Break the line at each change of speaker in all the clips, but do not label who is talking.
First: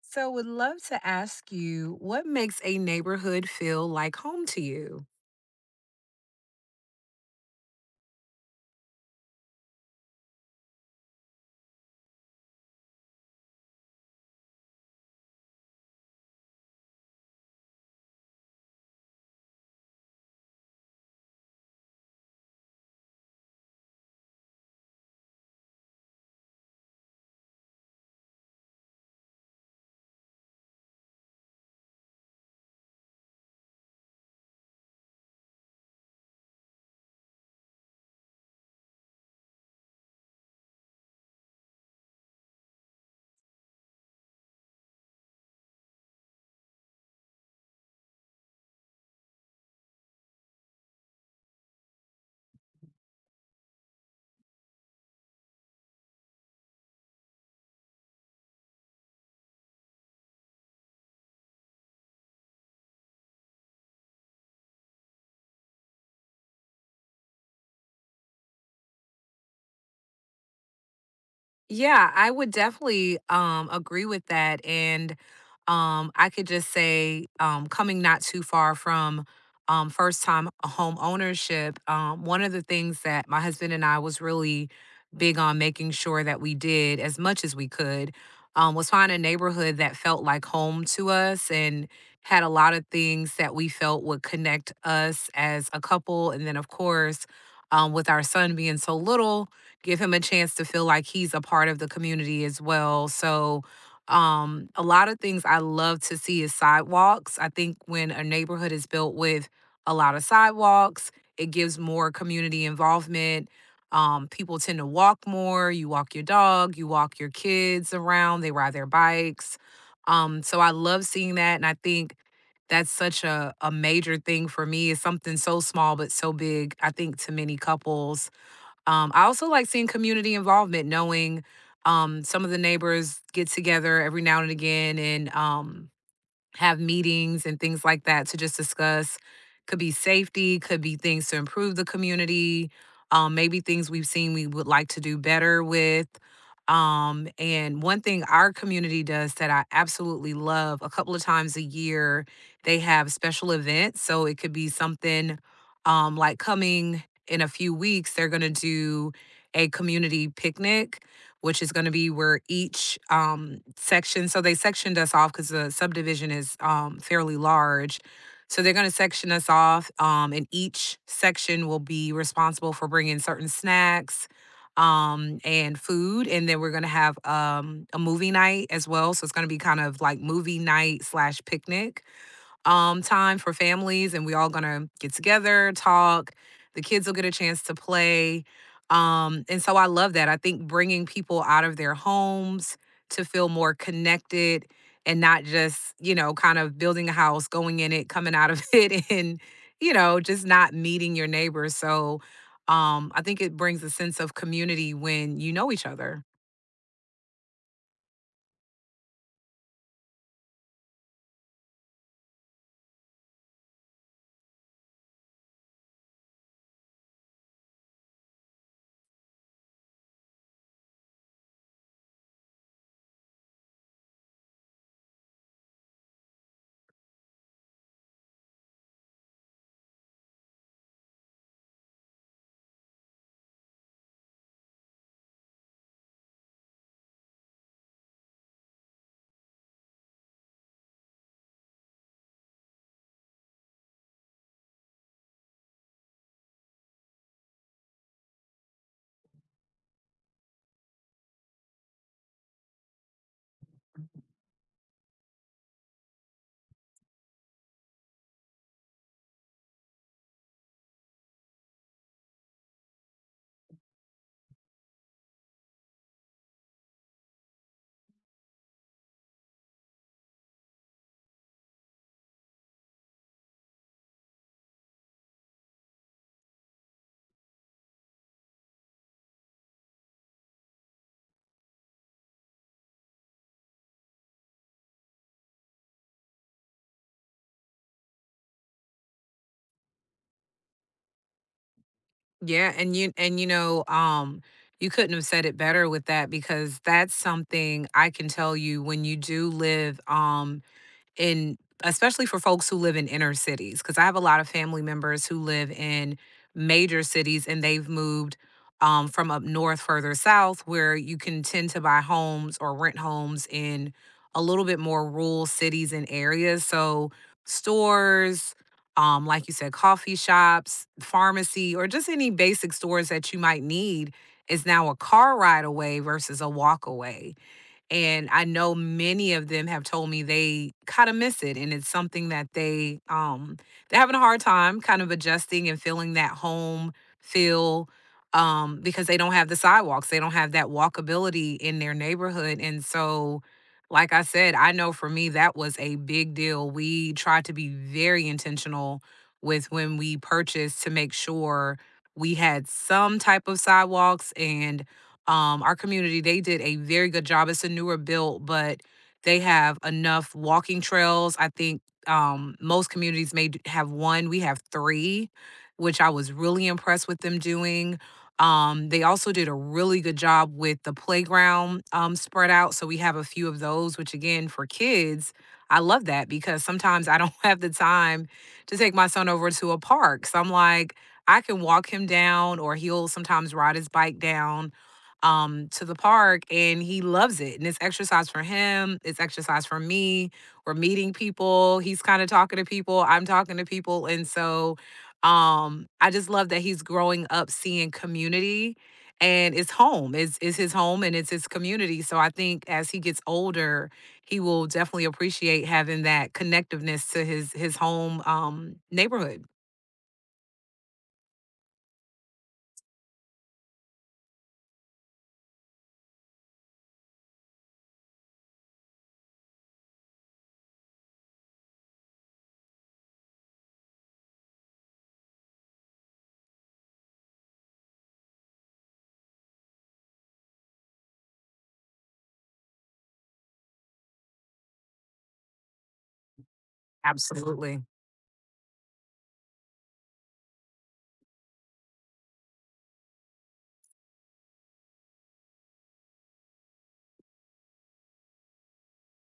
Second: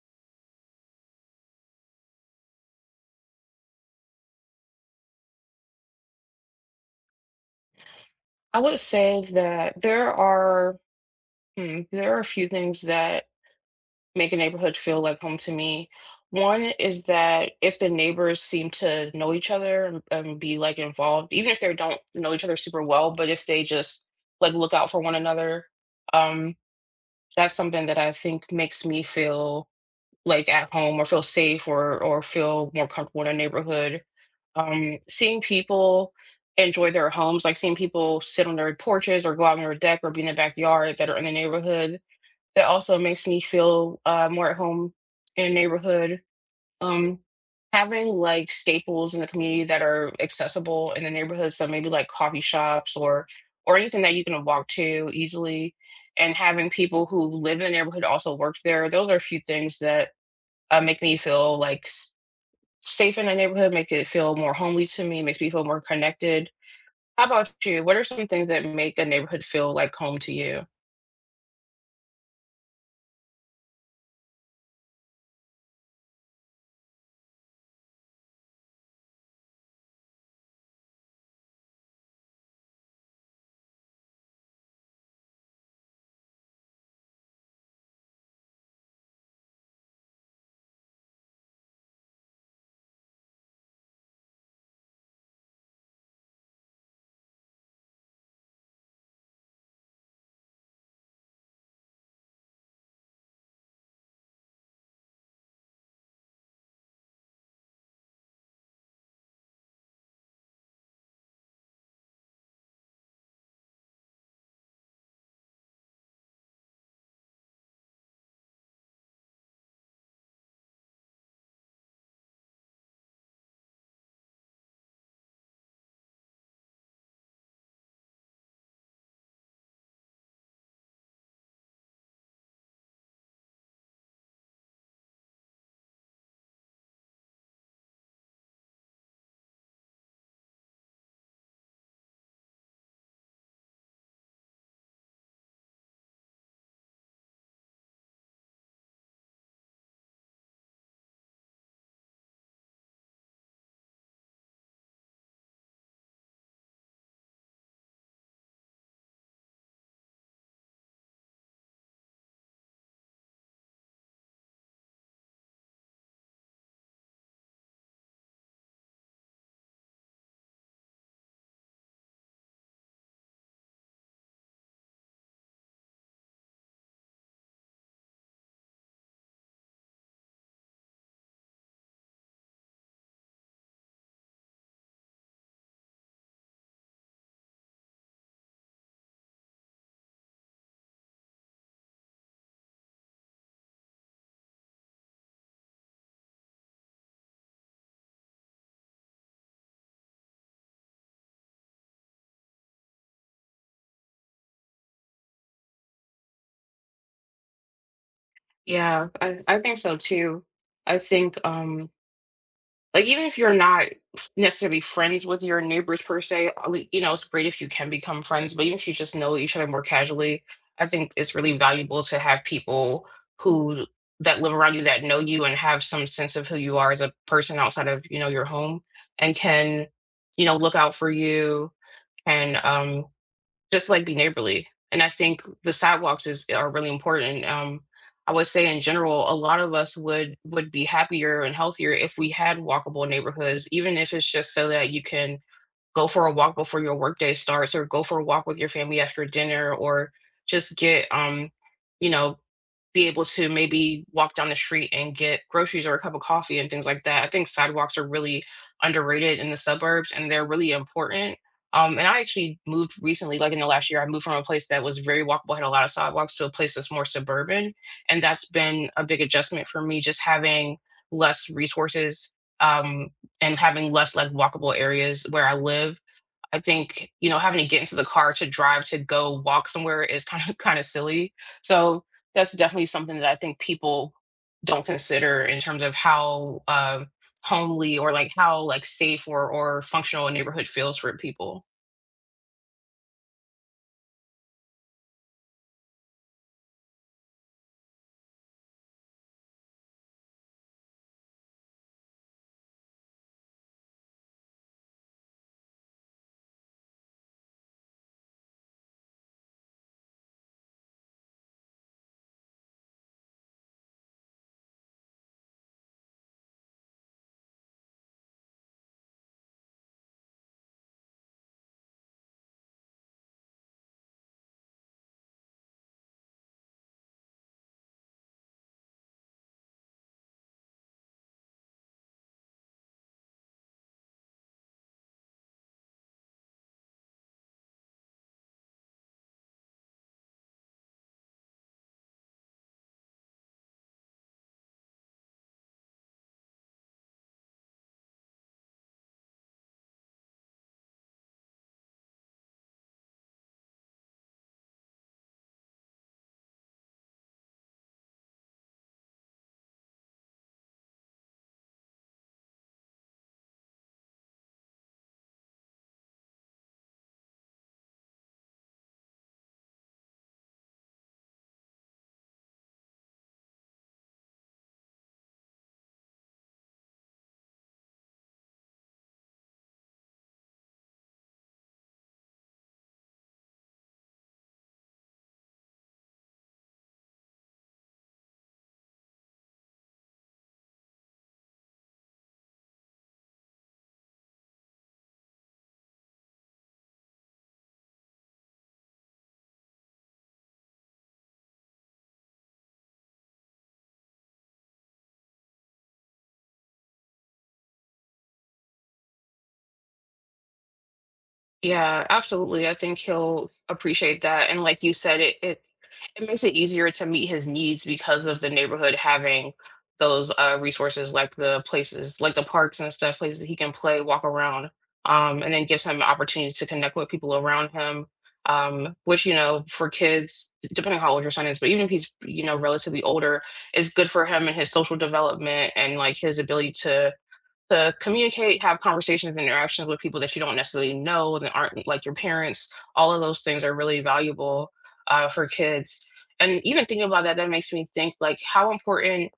So, would love to ask you what makes a neighborhood feel like home to you?
I would say that there are there are a few things that make a neighborhood feel like home to me. One is that if the neighbors seem to know each other and be like involved, even if they don't know each other super well, but if they just like look out for one another. um, that's something that I think makes me feel like at home or feel safe or feel more comfortable in a neighborhood. Seeing people enjoy their homes, like seeing people sit on their porches or go out on their deck or be in the backyard that are in the neighborhood, that also makes me feel more at home in a neighborhood. Um, Having like staples in the community that are accessible in the neighborhood, so maybe like coffee shops or anything that you can walk to easily and having people who live in the neighborhood also work there. Those are a few things that make me feel like safe in the neighborhood, make it feel more homely to me, makes me feel more connected. How about you? What are some things that make a neighborhood feel like home to you?
Yeah, I would definitely agree with that. And I could just say coming not too far from first time home ownership. One of the things that my husband and I was really big on making sure that we did as much as we could was find a neighborhood that felt like home to us and had a lot of things that we felt would connect us as a couple, and then of course with our son being so little, give him a chance to feel like he's a part of the community as well. So, a lot of things I love to see is sidewalks. I think when a neighborhood is built with a lot of sidewalks, it gives more community involvement. People tend to walk more. You walk your dog, you walk your kids around, they ride their bikes. So I love seeing that. And I think that's such a major thing for me. It's something so small but so big, I think, to many couples. I also like seeing community involvement, knowing some of the neighbors get together every now and again and have meetings and things like that to just discuss. Could be safety, could be things to improve the community, maybe things we've seen we would like to do better with. And one thing our community does that I absolutely love, a couple of times a year, they have special events. So it could be something like, coming in a few weeks, they're going to do a community picnic, which is going to be where each section — so they sectioned us off because the subdivision is fairly large. So they're going to section us off, and each section will be responsible for bringing certain snacks and food. And then we're going to have a movie night as well, so it's going to be kind of like movie night slash picnic, time for families, and we all gonna get together, talk. The kids will get a chance to play, and so I love that. I think bringing people out of their homes to feel more connected, and not just kind of building a house, going in it, coming out of it, and just not meeting your neighbors. So I think it brings a sense of community when you know each other.
Yeah, I think so too. I think like, even if you're not necessarily friends with your neighbors per se, I mean, you know, it's great if you can become friends, but even if you just know each other more casually, I think it's really valuable to have people who that live around you that know you and have some sense of who you are as a person outside of, you know, your home and can, you know, look out for you and just like be neighborly. And I think the sidewalks is are really important. I would say in general, a lot of us would be happier and healthier if we had walkable neighborhoods, even if it's just so that you can go for a walk before your workday starts, or go for a walk with your family after dinner, or just get you know, be able to maybe walk down the street and get groceries or a cup of coffee and things like that. I think sidewalks are really underrated in the suburbs and they're really important. And I actually moved recently, like in the last year, I moved from a place that was very walkable, had a lot of sidewalks, to a place that's more suburban. And that's been a big adjustment for me, just having less resources, um, and having less like walkable areas where I live. I think, you know, having to get into the car to drive to go walk somewhere is kind of kind of silly. So that's definitely something that I think people don't consider in terms of how homely or like how like safe or functional a neighborhood feels for people.
Yeah, and you couldn't have said it better with that, because that's something I can tell you when you do live and especially for folks who live in inner cities, because I have a lot of family members who live in major cities, and they've moved from up north further south where you can tend to buy homes or rent homes in a little bit more rural cities and areas. So stores, like you said, coffee shops, pharmacy, or just any basic stores that you might need is now a car ride away versus a walk away. And I know many of them have told me they kind of miss it. And it's something that they're having a hard time kind of adjusting and feeling that home feel, because they don't have the sidewalks. They don't have that walkability in their neighborhood. And so, like I said, I know for me that was a big deal. We tried to be very intentional with when we purchased to make sure we had some type of sidewalks. And our community, they did a very good job. It's a newer build, but they have enough walking trails. I think most communities may have one. We have three, which I was really impressed with them doing. They also did a really good job with the playground spread out. So we have a few of those, which again, for kids, I love that, because sometimes I don't have the time to take my son over to a park. So I'm like, I can walk him down, or he'll sometimes ride his bike down to the park, and he loves it, and it's exercise for him, it's exercise for me, we're meeting people, he's kind of talking to people, I'm talking to people. And so I just love that he's growing up seeing community, and it's home, is his home, and it's his community. So I think as he gets older, he will definitely appreciate having that connectiveness to his home, neighborhood.
Yeah, absolutely. I think he'll appreciate that. And like you said, it it makes it easier to meet his needs because of the neighborhood having those, resources, like the places like the parks and stuff, places that he can play, walk around, and then gives him opportunities to connect with people around him, which, you know, for kids, depending how old your son is, but even if he's, you know, relatively older, is good for him and his social development and, like, his ability
Absolutely.
to communicate, have conversations, interactions with people that you don't necessarily know that aren't like your parents. All of those things are really valuable, for kids. And even thinking about that, that makes me think like, how important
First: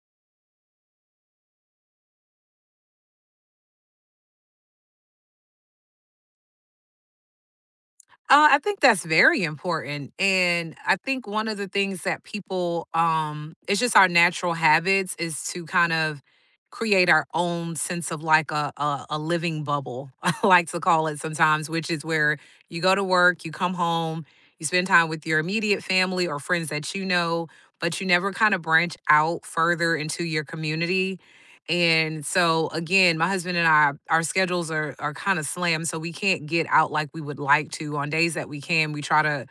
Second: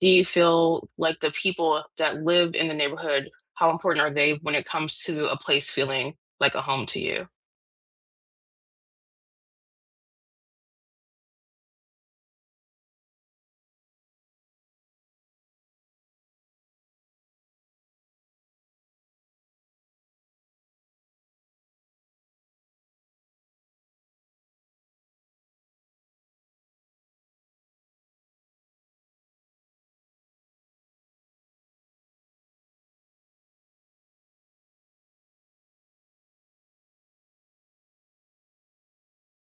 do you feel like the people that live in the neighborhood? How important are they when it comes to a place feeling like a home to you?
I think that's very important, and I think one of the things that people — it's just our natural habits — is to kind of create our own sense of like a living bubble, I like to call it sometimes, which is where you go to work, you come home, you spend time with your immediate family or friends that you know, but you never kind of branch out further into your community. And so again, my husband and I, our schedules are kind of slammed, so we can't get out like we would like to. On days that we can, we try to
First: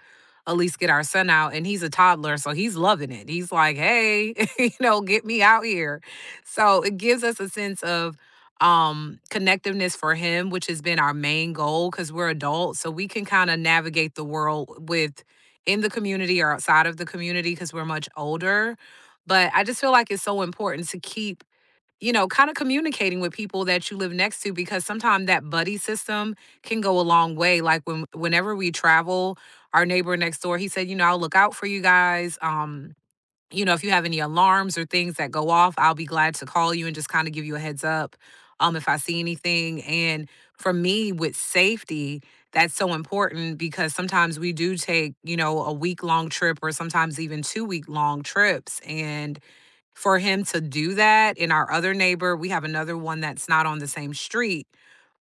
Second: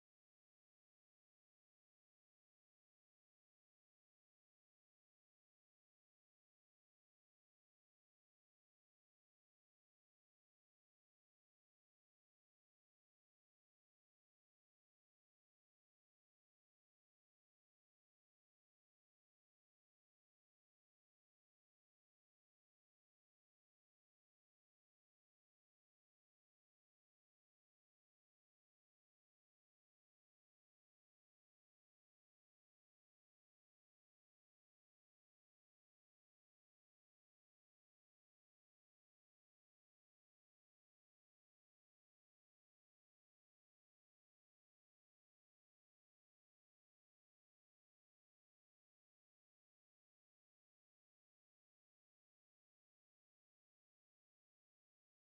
at least get our son out. And he's a toddler, so he's loving it. He's like, "Hey, you know, get me out here." So it gives us a sense of connectiveness for him, which has been our main goal, because we're adults, so we can kind of navigate the world with in the community or outside of the community because we're much older. But I just feel like it's so important to keep, kind of communicating with people that you live next to, because sometimes that buddy system can go a long way. Like, whenever we travel, our neighbor next door, he said, I'll look out for you guys. If you have any alarms or things that go off, I'll be glad to call you and just kind of give you a heads up if I see anything. And for me with safety, that's so important because sometimes we do take, a week long trip, or sometimes even 2 week long trips, and for him to do that. And our other neighbor — we have another one that's not on the same street,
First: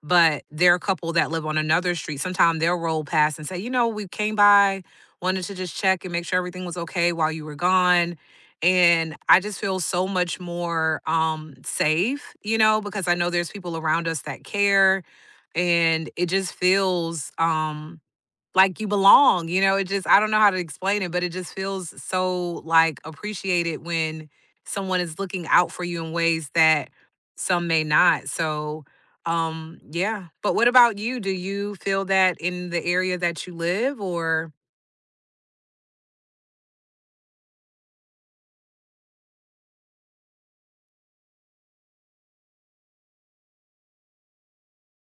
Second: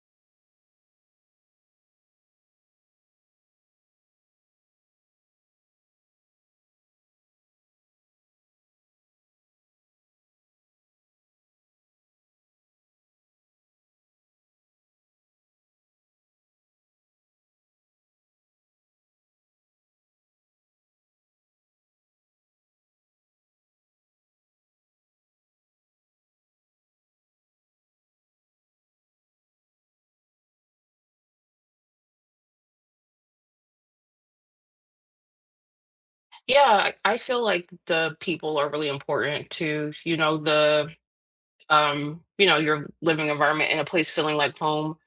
but they're a couple that live on another street. Sometimes they'll roll past and say, we came by, wanted to just check and make sure everything was okay while you were gone. And I just feel so much more safe, you know, because I know there's people around us that care. And it just feels like you belong, you know? It just — I don't know how to explain it, but it just feels so like appreciated when someone is looking out for you in ways that some may not. So, yeah. But what about you? Do you feel that in the area that you live, or—
Yeah, I feel like the people are really important to, you know, the you know, your living environment and a place feeling like home.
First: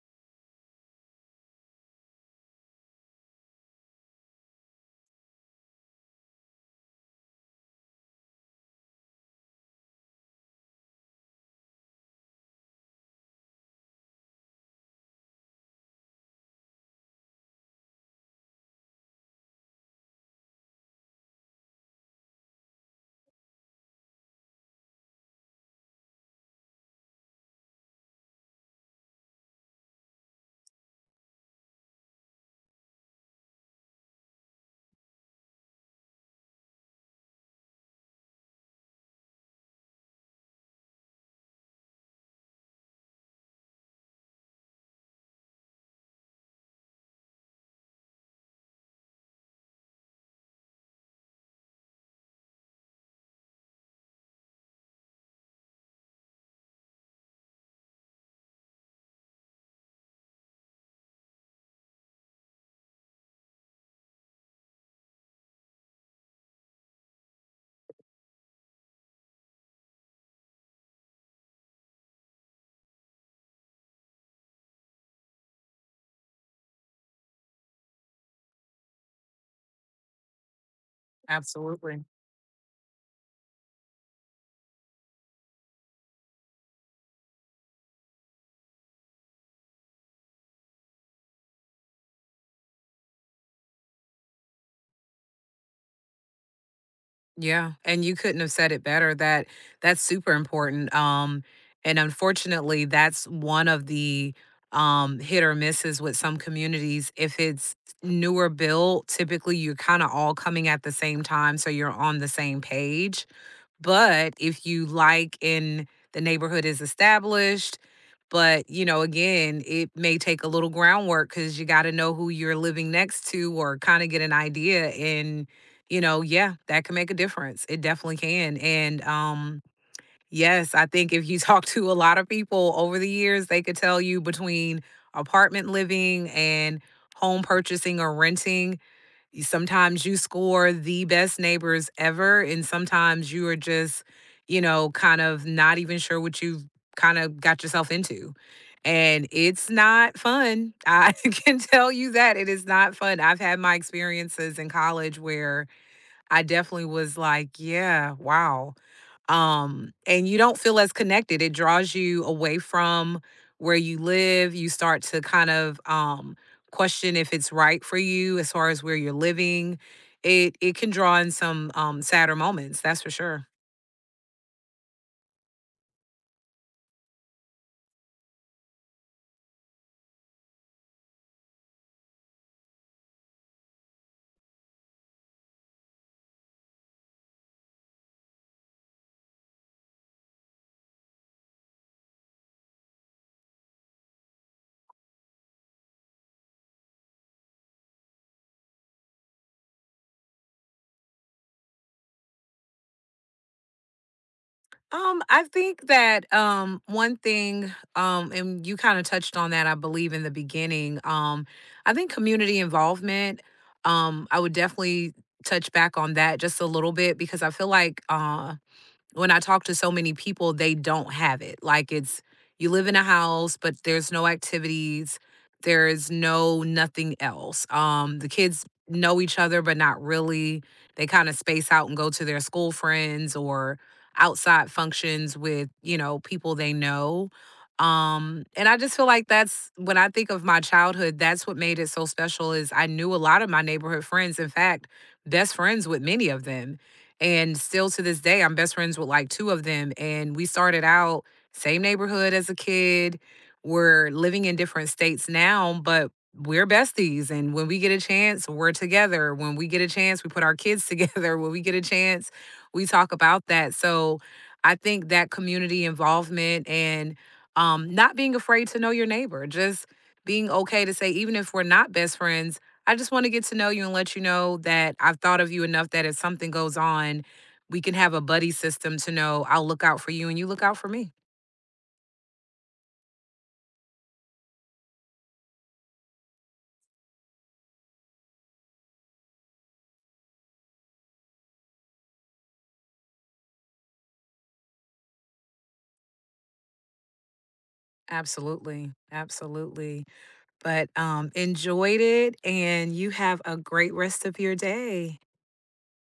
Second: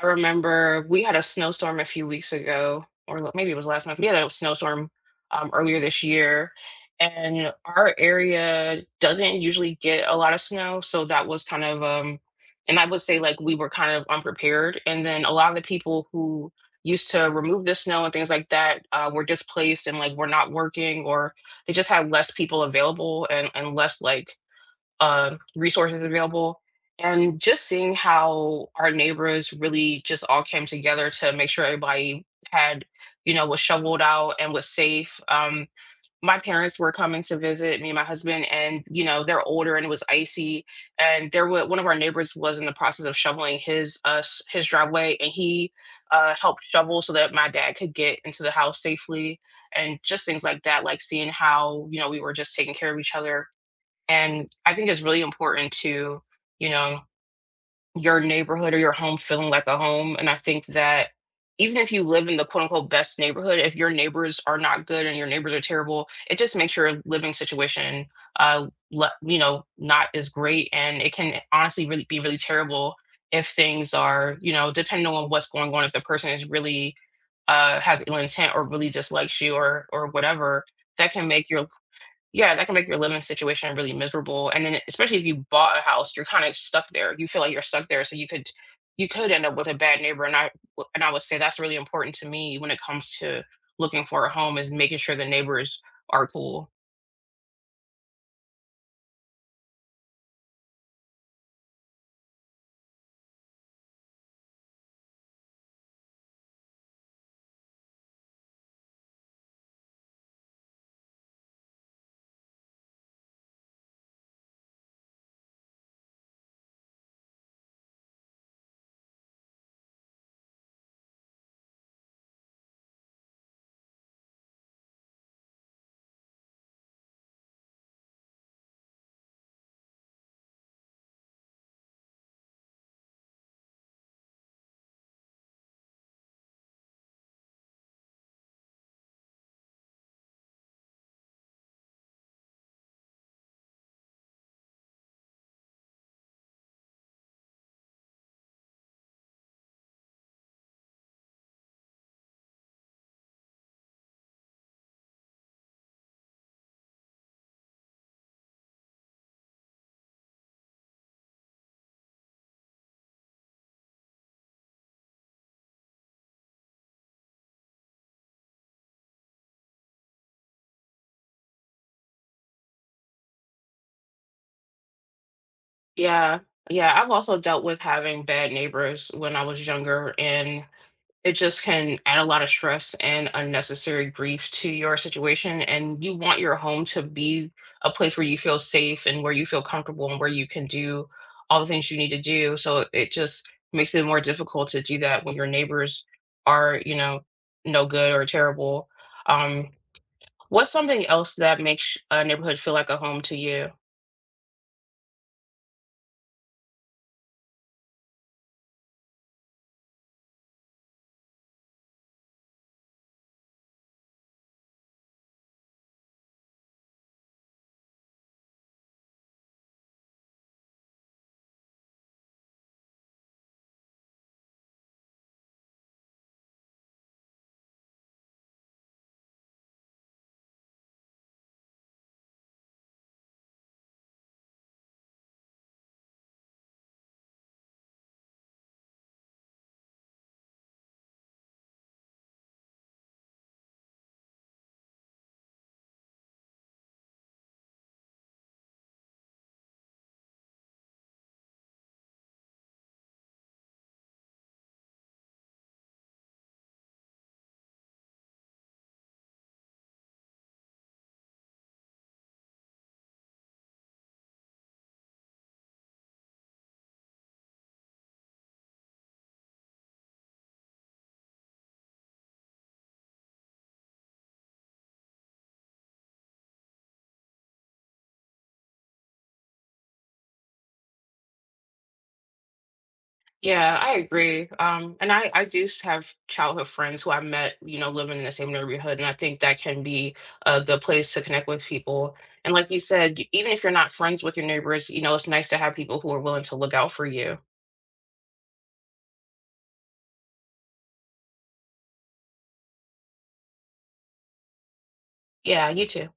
I remember we had a snowstorm a few weeks ago, or maybe it was last month. We had a snowstorm earlier this year, and our area doesn't usually get a lot of snow. So that was kind of, and I would say like we were kind of unprepared. And then a lot of the people who used to remove the snow and things like that were displaced and like were not working, or they just had less people available and less like resources available, and just seeing how our neighbors really just all came together to make sure everybody had, you know, was shoveled out and was safe. My parents were coming to visit me and my husband, and you know, they're older and it was icy. And there was one of our neighbors was in the process of shoveling his us his driveway, and he helped shovel so that my dad could get into the house safely, and just things like that. Like seeing how, you know, we were just taking care of each other, and I think it's really important to, you know, your neighborhood or your home feeling like a home. And I think that even if you live in the quote unquote best neighborhood, if your neighbors are not good and your neighbors are terrible, it just makes your living situation, uh, you know, not as great. And it can honestly really be really terrible if things are, you know, depending on what's going on, if the person is really, has ill intent or really dislikes you or whatever, that can make your
Absolutely.
yeah, that can make your living situation really miserable, and then especially if you bought a house, you're kinda stuck there. You feel like you're stuck there, so you could end up with a bad neighbor, and I w and I would say that's really important to me when it comes to looking for a home is making sure the neighbors are cool.
Yeah, and you couldn't have said it better, that that's super important. And unfortunately, that's one of the hit or misses with some communities. If it's newer built, typically you're kind of all coming at the same time, so you're on the same page. But if you, like, and the neighborhood is established, but, again, it may take a little groundwork because you got to know who you're living next to or kind of get an idea. And, you know, yeah, that can make a difference. It definitely can. And, yes, I think if you talk to a lot of people over the years, they could tell you, between apartment living and home purchasing or renting, sometimes you score the best neighbors ever, and sometimes you are just, kind of not even sure what you've kind of got yourself into. And it's not fun. I can tell you that, it is not fun. I've had my experiences in college where I definitely was like, yeah, wow. And you don't feel as connected, it draws you away from where you live. You start to kind of question if it's right for you, as far as where you're living. It can draw in some sadder moments, that's for sure.
Yeah, yeah, I've also dealt with having bad neighbors when I was younger, and it just can add a lot of stress and unnecessary grief to your situation. And you want your home to be a place where you feel safe and where you feel comfortable and where you can do all the things you need to do. So it just makes it more difficult to do that when your neighbors are, you know, no good or terrible. Um, what's something else that makes a neighborhood feel like a home to you?
I think that one thing, and you kind of touched on that, I believe, in the beginning, I think community involvement, I would definitely touch back on that just a little bit, because I feel like, when I talk to so many people, they don't have it. Like, it's, you live in a house, but there's no activities, there is no nothing else. The kids know each other, but not really. They kind of space out and go to their school friends or outside functions with, people they know. And I just feel like that's — when I think of my childhood, that's what made it so special, is I knew a lot of my neighborhood friends. In fact, best friends with many of them, and still to this day, I'm best friends with like two of them. And we started out same neighborhood as a kid. We're living in different states now, but we're besties. And when we get a chance, we're together. When we get a chance, we put our kids together. When we get a chance, we talk about that. So I think that community involvement, and not being afraid to know your neighbor, just being okay to say, even if we're not best friends, I just want to get to know you and let you know that I've thought of you enough that if something goes on, we can have a buddy system to know I'll look out for you and you look out for me.
Yeah, I agree. And I do have childhood friends who I met, you know, living in the same neighborhood, and I think that can be a good place to connect with people. And like you said, even if you're not friends with your neighbors, you know, it's nice to have people who are willing to look out for you.
Absolutely. Absolutely. But enjoyed it, and you have a great rest of your day.
Yeah, you too.